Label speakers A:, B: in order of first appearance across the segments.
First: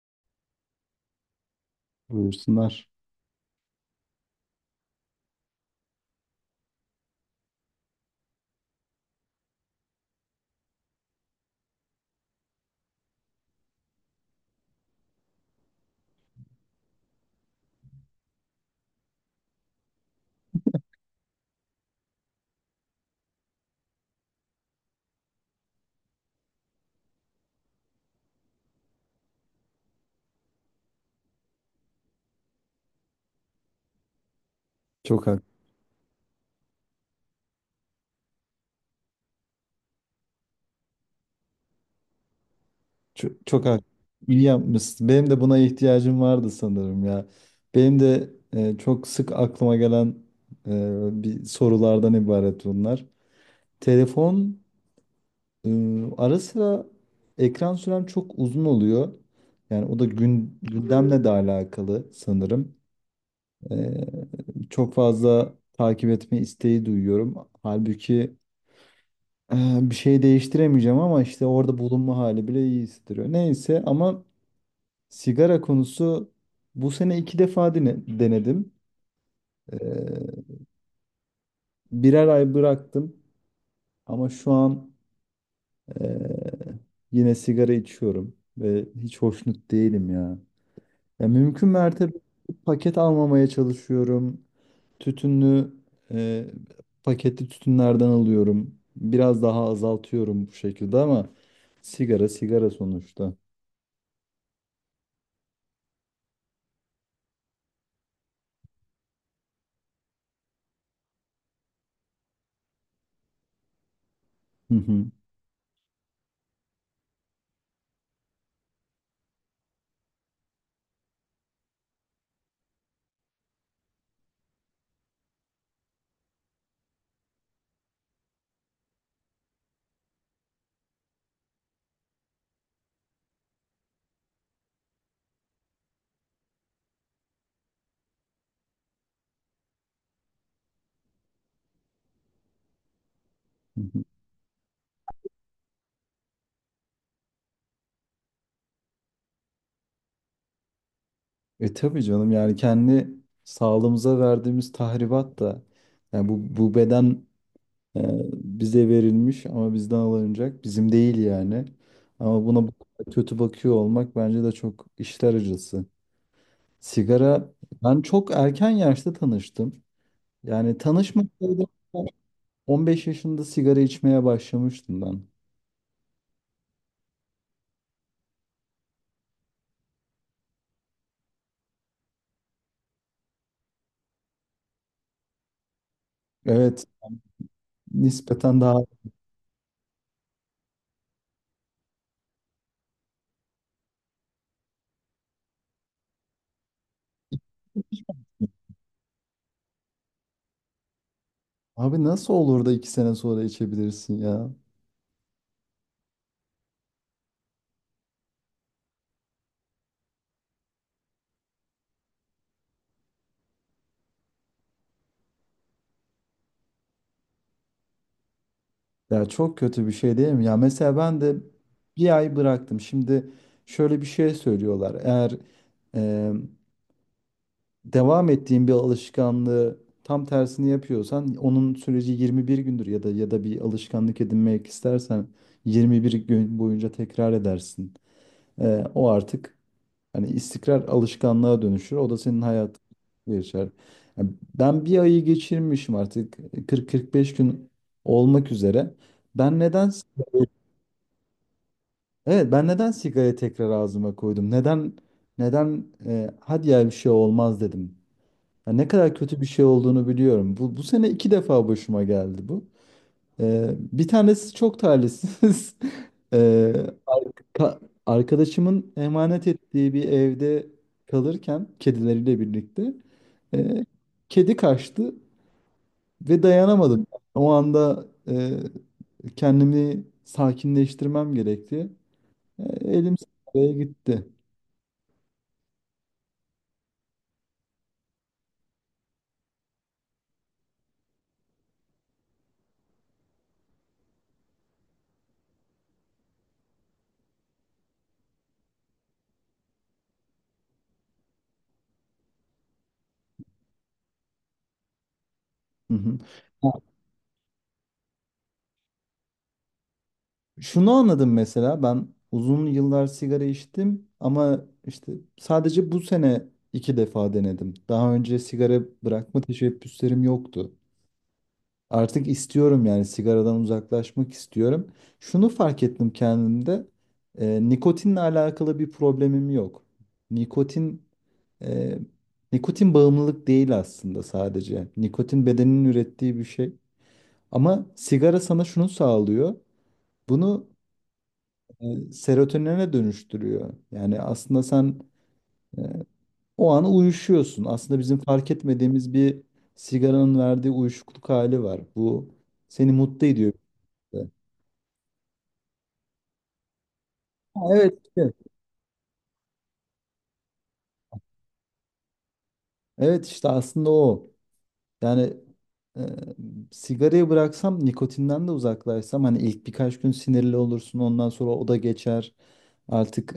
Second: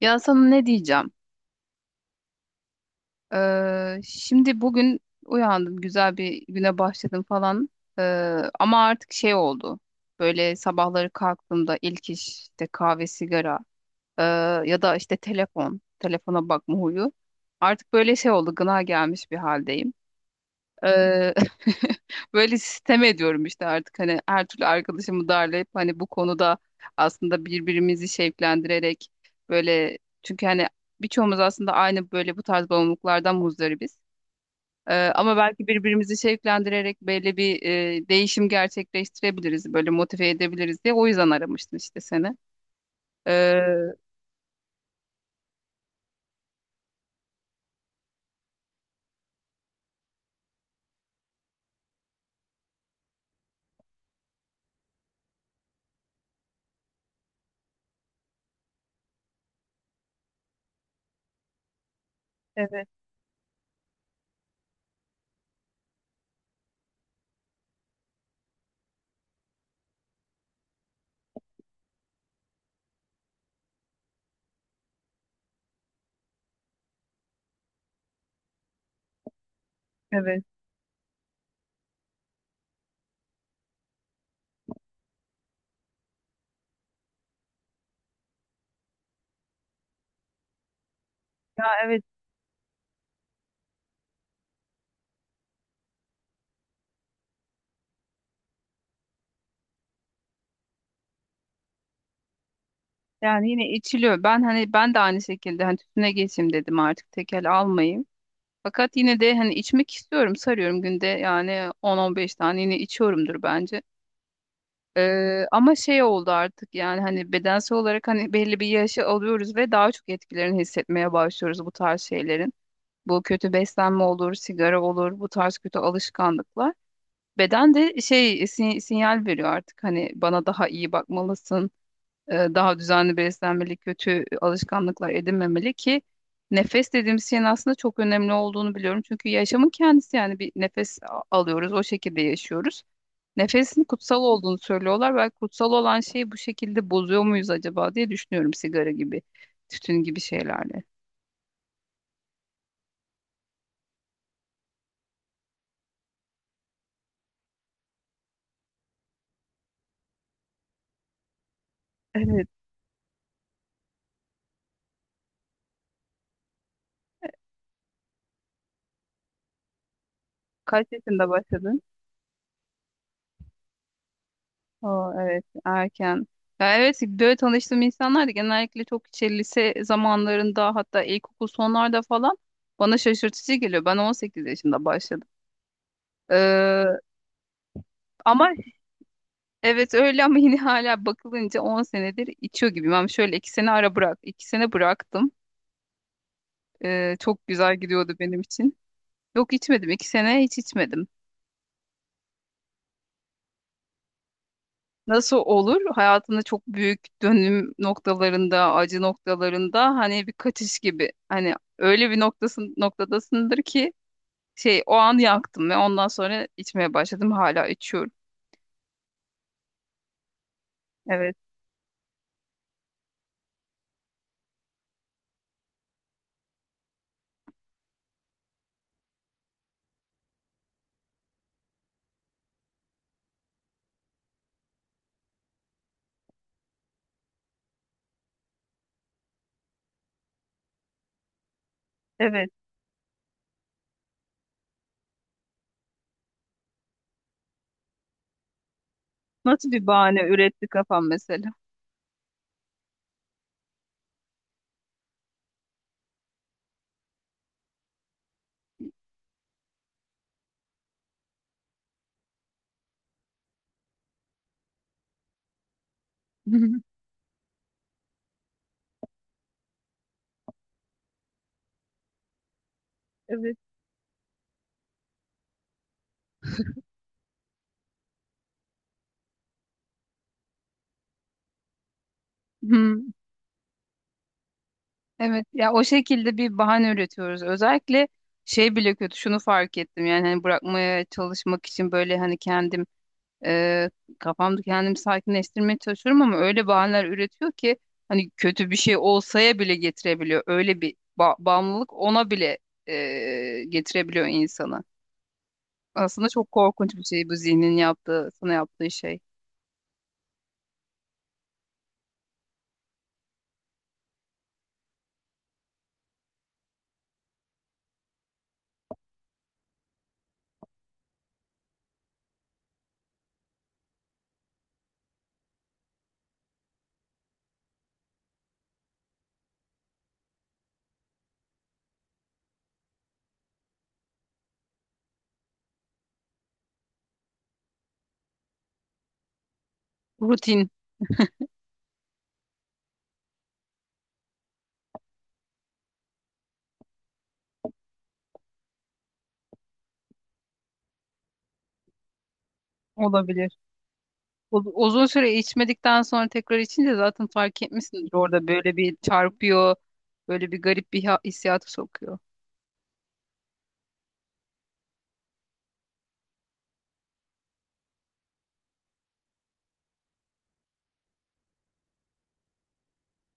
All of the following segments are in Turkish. A: Ya sana ne diyeceğim?
B: Buyursunlar.
A: Şimdi bugün uyandım, güzel bir güne başladım falan. Ee, Ama artık şey oldu. Böyle sabahları kalktığımda ilk iş işte kahve, sigara ee, ya da işte telefon, telefona bakma huyu. Artık böyle şey oldu, gına gelmiş bir haldeyim. Eee, böyle sistem ediyorum işte artık hani her türlü arkadaşımı darlayıp hani bu konuda aslında birbirimizi şevklendirerek böyle çünkü hani birçoğumuz aslında aynı böyle bu tarz bağımlılıklardan muzdaribiz.
B: Çok
A: Ama
B: hak,
A: belki birbirimizi şevklendirerek böyle bir değişim gerçekleştirebiliriz, böyle motive edebiliriz diye o yüzden aramıştım işte seni.
B: çok, çok
A: Eee,
B: hak. İyi yapmışsın. Benim de buna ihtiyacım vardı sanırım ya. Benim de çok sık aklıma gelen bir sorulardan ibaret bunlar. Telefon, e, ara sıra ekran sürem çok uzun oluyor. Yani o da gündemle de alakalı sanırım.
A: Evet,
B: Çok fazla takip etme isteği duyuyorum. Halbuki bir şey değiştiremeyeceğim, ama işte orada bulunma hali bile iyi hissettiriyor. Neyse, ama sigara konusu, bu sene iki defa denedim. Ee,
A: evet.
B: birer ay bıraktım ama şu an ee, yine sigara içiyorum ve hiç hoşnut değilim ya. Ya
A: Ha,
B: mümkün
A: evet
B: mertebe paket almamaya çalışıyorum. Tütünlü, ee, paketli tütünlerden alıyorum. Biraz daha azaltıyorum bu şekilde ama sigara sigara sonuçta.
A: yani yine içiliyor. Ben hani ben de aynı şekilde hani tütüne geçeyim dedim artık tekel almayayım. Fakat yine de hani içmek istiyorum, sarıyorum günde yani 10-15 tane yine içiyorumdur bence. Ama şey oldu artık yani hani bedensel olarak hani belli bir yaşı alıyoruz ve daha çok etkilerini hissetmeye başlıyoruz bu tarz şeylerin. Bu kötü beslenme olur, sigara olur, bu tarz kötü alışkanlıklar. Beden de şey sinyal veriyor artık hani bana daha iyi bakmalısın, daha düzenli beslenmeli, kötü alışkanlıklar edinmemeli ki nefes dediğimiz şeyin aslında çok önemli olduğunu biliyorum. Çünkü yaşamın kendisi yani bir nefes alıyoruz, o şekilde yaşıyoruz.
B: Hı
A: Nefesin
B: hı.
A: kutsal olduğunu söylüyorlar. Belki kutsal olan şeyi bu şekilde bozuyor muyuz acaba diye düşünüyorum sigara gibi, tütün gibi şeylerle.
B: E tabii canım, yani kendi sağlığımıza verdiğimiz tahribat da, yani bu beden e, bize verilmiş ama bizden alınacak, bizim değil yani. Ama
A: Evet.
B: buna bu kadar kötü bakıyor olmak bence de çok işler acısı. Sigara, ben çok erken yaşta tanıştım. Yani
A: Kaç yaşında
B: tanışmasaydım,
A: başladın?
B: 15 yaşında sigara içmeye başlamıştım
A: Oo,
B: ben.
A: evet erken. Ya evet böyle tanıştığım insanlar da genellikle çok işte lise zamanlarında hatta ilkokul sonlarda falan bana şaşırtıcı geliyor. Ben 18 yaşında başladım.
B: Evet,
A: Ee, ama
B: nispeten daha…
A: Evet, öyle ama yine hala bakılınca 10 senedir içiyor gibiyim. Ama şöyle 2 sene ara bırak. 2 sene bıraktım. Çok güzel gidiyordu benim için. Yok içmedim. 2 sene hiç içmedim.
B: Abi, nasıl olur da 2 sene sonra içebilirsin ya?
A: Nasıl olur? Hayatında çok büyük dönüm noktalarında, acı noktalarında hani bir kaçış gibi. Hani öyle bir noktadasındır ki şey o an yaktım ve ondan sonra içmeye başladım. Hala içiyorum.
B: Ya çok kötü bir şey değil mi? Ya mesela ben de
A: Evet,
B: bir ay bıraktım. Şimdi şöyle bir şey söylüyorlar. Eğer e, devam ettiğin bir alışkanlığı tam tersini yapıyorsan, onun süreci 21 gündür, ya da ya da bir alışkanlık edinmek istersen 21 gün boyunca tekrar edersin. O artık hani istikrar alışkanlığa dönüşür. O da senin
A: evet.
B: hayatın geçer. Ya, ben bir ayı geçirmişim artık, 40-45 gün olmak üzere. Ben
A: Nasıl bir
B: neden…
A: bahane üretti kafam mesela?
B: Evet, ben neden sigarayı tekrar ağzıma koydum? Neden neden hadi ya bir şey olmaz dedim. Ya ne kadar kötü bir şey olduğunu biliyorum. Bu sene iki defa başıma geldi bu. E, bir tanesi çok talihsiz. E, ka- arkadaşımın emanet ettiği bir evde kalırken, kedileriyle birlikte,
A: Evet.
B: e, kedi kaçtı ve dayanamadım. O anda kendimi sakinleştirmem gerekti. E,
A: Hmm,
B: elim sigaraya gitti.
A: evet. Ya o şekilde bir bahane üretiyoruz. Özellikle şey bile kötü. Şunu fark ettim. Yani hani bırakmaya çalışmak için böyle hani kendimi e, kafamda kendimi sakinleştirmeye çalışıyorum ama öyle bahaneler üretiyor ki hani kötü bir şey olsaya bile getirebiliyor. Öyle bir bağımlılık ona bile getirebiliyor insanı.
B: Hı hı.
A: Aslında çok
B: Ya,
A: korkunç bir şey bu zihnin yaptığı, sana yaptığı şey.
B: şunu anladım mesela, ben uzun yıllar sigara içtim ama işte sadece bu sene iki defa denedim. Daha önce sigara bırakma teşebbüslerim yoktu. Artık istiyorum, yani sigaradan uzaklaşmak istiyorum. Şunu fark ettim kendimde. Nikotinle alakalı bir problemim yok. Nikotin, e, bağımlılık değil aslında sadece. Nikotin bedenin ürettiği bir şey. Ama sigara sana şunu sağlıyor. Bunu
A: Rutin
B: serotonine dönüştürüyor. Yani aslında sen e, o an uyuşuyorsun. Aslında bizim fark etmediğimiz bir sigaranın verdiği uyuşukluk hali var. Bu seni mutlu ediyor.
A: olabilir.
B: Ha,
A: Uzun süre içmedikten sonra tekrar içince zaten fark
B: evet,
A: etmişsindir
B: işte.
A: orada böyle bir çarpıyor, böyle bir garip bir hissiyata sokuyor.
B: Evet işte, aslında o. Yani e, sigarayı bıraksam, nikotinden de uzaklaşsam, hani ilk birkaç gün sinirli olursun, ondan sonra o da geçer. Artık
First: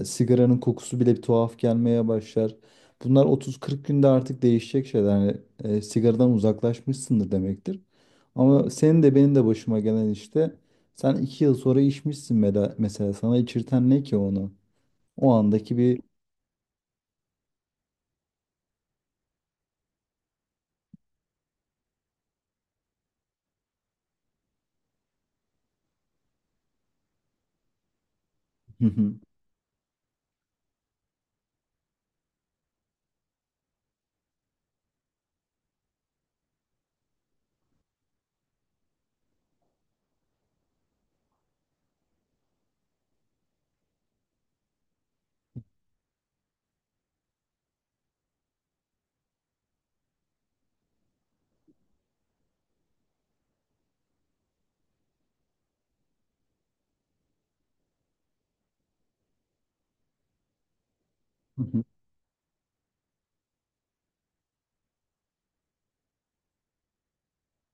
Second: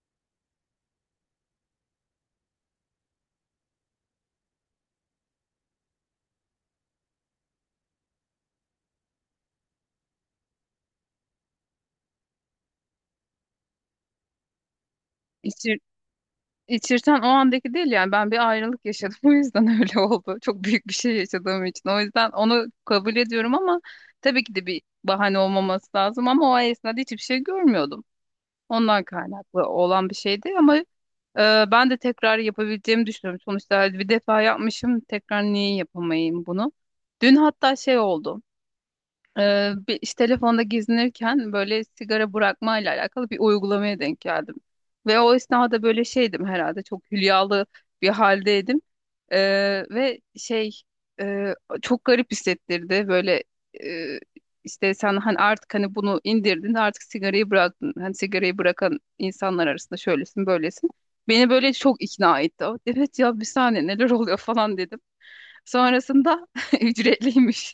B: sigaranın kokusu bile bir tuhaf gelmeye başlar. Bunlar 30-40 günde artık değişecek şeyler. Yani, sigaradan uzaklaşmışsındır demektir. Ama senin de benim de başıma gelen işte, sen 2 yıl sonra içmişsin, mesela sana içirten ne ki onu? O andaki bir…
A: İçirten o andaki değil yani ben bir ayrılık yaşadım bu yüzden öyle oldu. Çok büyük bir şey yaşadığım için. O yüzden onu kabul ediyorum ama tabii ki de bir bahane olmaması lazım ama o esnada hiçbir şey görmüyordum. Ondan kaynaklı olan bir şeydi ama ben de tekrar yapabileceğimi düşünüyorum. Sonuçta bir defa yapmışım tekrar niye yapamayayım bunu? Dün hatta şey oldu. İşte telefonda gezinirken böyle sigara bırakmayla alakalı bir uygulamaya denk geldim. Ve o esnada böyle şeydim herhalde çok hülyalı bir haldeydim. Ee, Ve şey e, çok garip hissettirdi böyle e, işte sen hani artık hani bunu indirdin artık sigarayı bıraktın. Hani sigarayı bırakan insanlar arasında şöylesin böylesin. Beni böyle çok ikna etti. Evet ya bir saniye neler oluyor falan dedim. Sonrasında ücretliymiş.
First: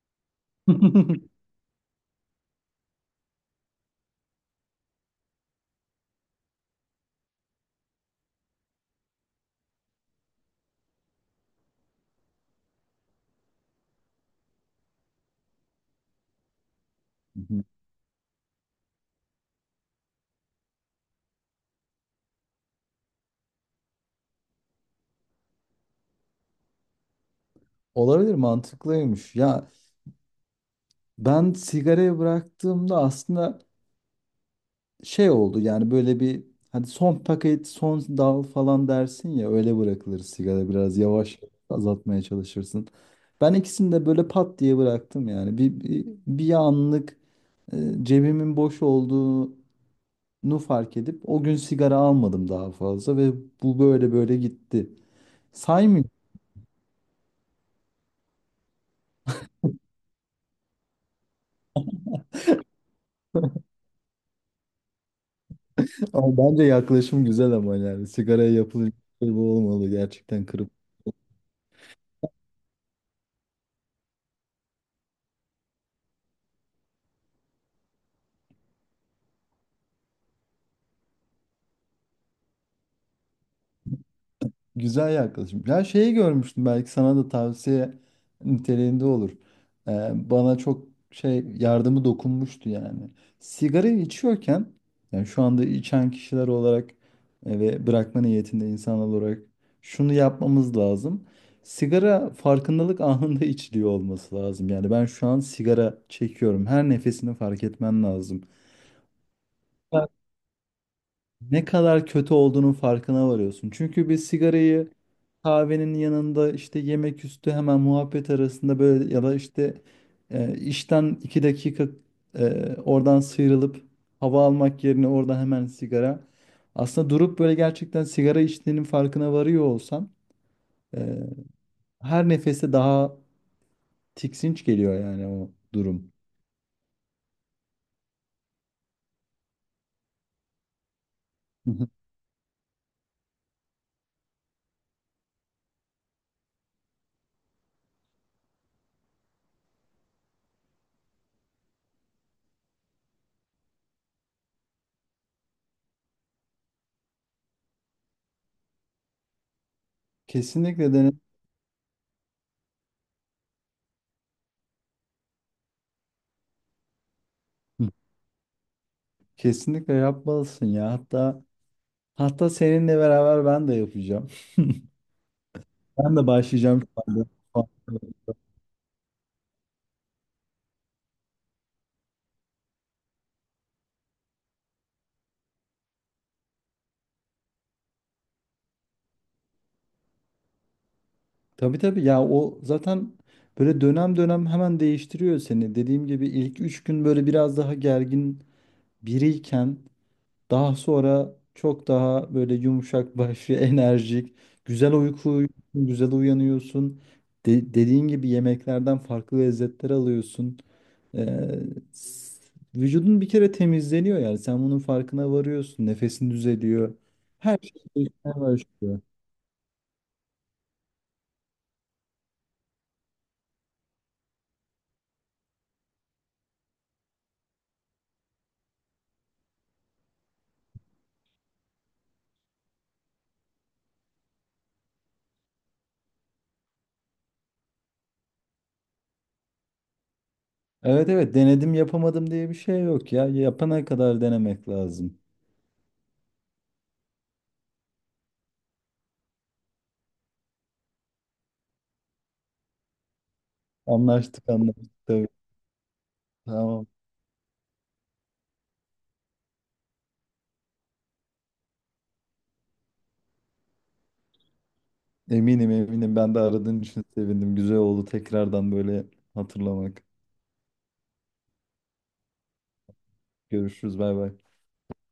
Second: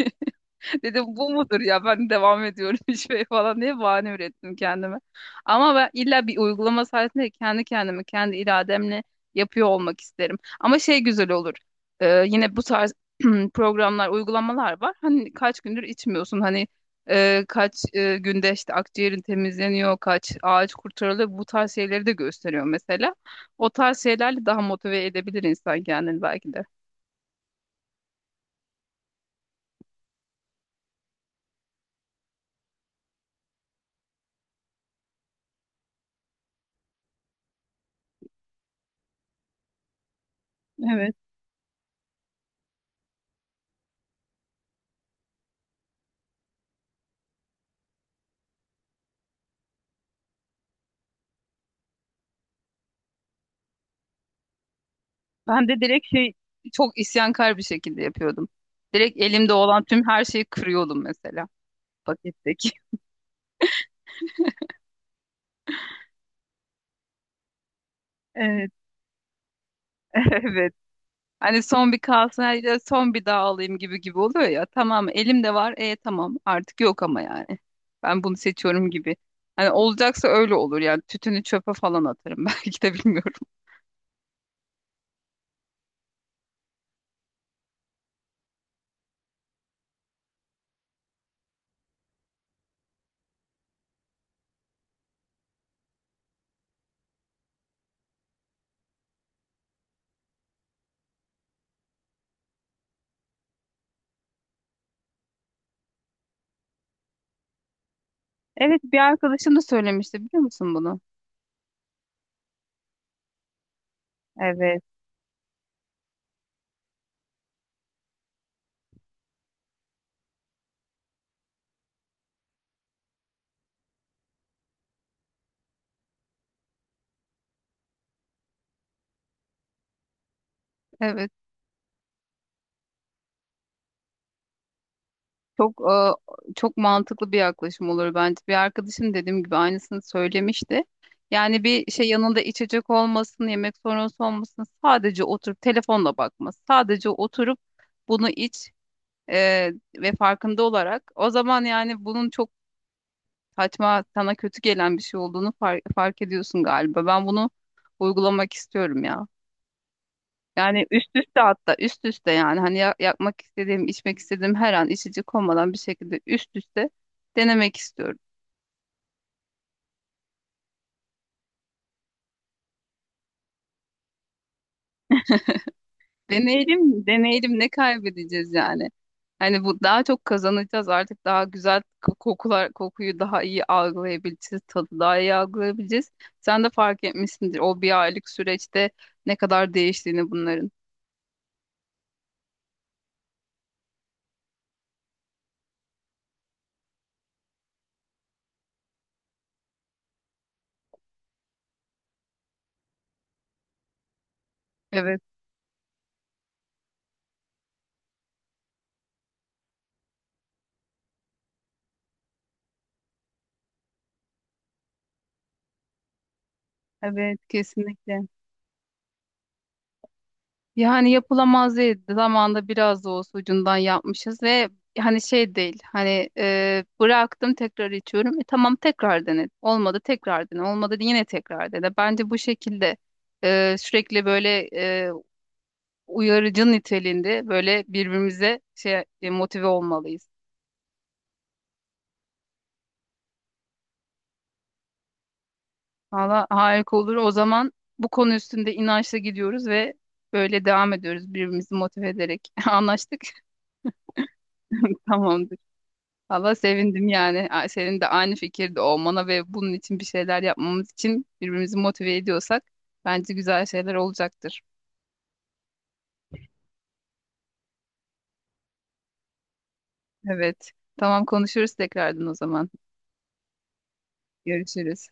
A: Dedim bu mudur ya ben devam ediyorum şey falan diye bahane ürettim kendime. Ama ben illa bir uygulama sayesinde kendi kendimi kendi irademle yapıyor olmak isterim. Ama şey güzel olur. Yine bu tarz programlar, uygulamalar var. Hani kaç gündür içmiyorsun. Hani kaç günde işte akciğerin temizleniyor, kaç ağaç kurtarılıyor. Bu tarz şeyleri de gösteriyor mesela. O tarz şeylerle daha motive edebilir insan kendini belki
B: Olabilir, mantıklıymış. Ya, ben sigarayı bıraktığımda aslında şey oldu, yani böyle bir, hani son paket son dal falan dersin ya, öyle bırakılır sigara, biraz
A: de.
B: yavaş azaltmaya çalışırsın. Ben ikisini de böyle pat diye bıraktım, yani bir, bir, bir anlık e, cebimin boş olduğunu fark edip o gün sigara almadım daha fazla ve bu böyle böyle gitti.
A: Ben de direkt
B: Saymıyorum.
A: şey çok isyankar bir şekilde yapıyordum. Direkt elimde olan tüm her şeyi kırıyordum mesela paketteki.
B: Ama bence yaklaşım güzel, ama yani sigaraya
A: Evet,
B: yapılacak şey bu olmalı, gerçekten kırıp…
A: evet. Hani son bir kalsın, hadi son bir daha alayım gibi gibi oluyor ya. Tamam elimde var, e tamam artık yok ama yani. Ben bunu seçiyorum gibi. Hani olacaksa öyle olur yani tütünü çöpe falan atarım belki de bilmiyorum.
B: Güzel yaklaşım. Ya şeyi görmüştüm, belki sana da tavsiye niteliğinde olur. Ee, bana çok şey yardımı dokunmuştu yani. Sigarayı içiyorken, yani şu anda içen kişiler olarak ve bırakma niyetinde insanlar olarak şunu yapmamız lazım. Sigara farkındalık anında içiliyor olması lazım. Yani ben şu an sigara çekiyorum. Her nefesini fark etmen lazım,
A: Evet, bir arkadaşım da söylemişti biliyor musun bunu?
B: ne kadar kötü olduğunun farkına varıyorsun. Çünkü bir
A: Evet.
B: sigarayı kahvenin yanında, işte yemek üstü, hemen muhabbet arasında böyle, ya da işte işten iki dakika oradan sıyrılıp hava almak yerine orada hemen sigara. Aslında durup böyle gerçekten sigara içtiğinin farkına varıyor olsan, e,
A: Evet.
B: her nefeste daha tiksinç geliyor yani o
A: Çok
B: durum.
A: çok mantıklı bir yaklaşım olur bence. Bir arkadaşım dediğim gibi aynısını söylemişti. Yani
B: Hı hı.
A: bir şey yanında içecek olmasın, yemek sonrası olmasın, sadece oturup telefonla bakması, sadece oturup bunu iç e, ve farkında olarak. O zaman yani bunun çok saçma, sana kötü gelen bir şey olduğunu fark ediyorsun galiba. Ben bunu uygulamak istiyorum ya. Yani
B: Kesinlikle
A: üst
B: dene.
A: üste hatta üst üste yani hani yapmak istediğim, içmek istediğim her an içecek olmadan bir şekilde üst üste denemek
B: Hı.
A: istiyorum.
B: Kesinlikle yapmalısın ya. Hatta hatta seninle beraber ben de yapacağım. Ben de başlayacağım şu
A: Deneyelim,
B: anda.
A: deneyelim ne kaybedeceğiz yani? Hani bu daha çok kazanacağız artık daha güzel kokular kokuyu daha iyi algılayabileceğiz, tadı daha iyi algılayabileceğiz. Sen de fark etmişsindir o 1 aylık süreçte ne kadar değiştiğini bunların.
B: Tabii tabii ya, o zaten böyle dönem dönem hemen değiştiriyor seni. Dediğim gibi ilk üç gün böyle biraz daha gergin biriyken, daha sonra çok daha böyle yumuşak başlı, enerjik, güzel
A: Evet,
B: uyku uyuyorsun, güzel uyanıyorsun. Dediğin gibi yemeklerden farklı lezzetler alıyorsun. Ee, s- vücudun bir kere temizleniyor, yani sen bunun farkına varıyorsun. Nefesin düzeliyor.
A: evet
B: Her şey
A: kesinlikle.
B: değişmeye başlıyor.
A: Yani yapılamaz değil. Zamanında biraz da olsa ucundan yapmışız ve hani şey değil. Hani bıraktım tekrar içiyorum. E, tamam tekrar dene. Olmadı tekrar dene. Olmadı yine tekrar dene. Bence bu şekilde sürekli böyle uyarıcı niteliğinde böyle birbirimize şey motive olmalıyız.
B: Evet evet, denedim yapamadım diye bir şey yok ya. Yapana kadar denemek lazım.
A: Valla harika olur. O zaman bu konu üstünde inançla gidiyoruz ve böyle devam ediyoruz birbirimizi motive ederek. Anlaştık.
B: Anlaştık anlaştık tabii.
A: Tamamdır. Valla
B: Tamam.
A: sevindim yani. A- Senin de aynı fikirde olmana ve bunun için bir şeyler yapmamız için birbirimizi motive ediyorsak bence güzel şeyler olacaktır.
B: Eminim eminim, ben de aradığın için sevindim. Güzel oldu tekrardan böyle hatırlamak.
A: Evet. Tamam konuşuruz tekrardan o zaman.
B: Görüşürüz, bay bay.
A: Görüşürüz.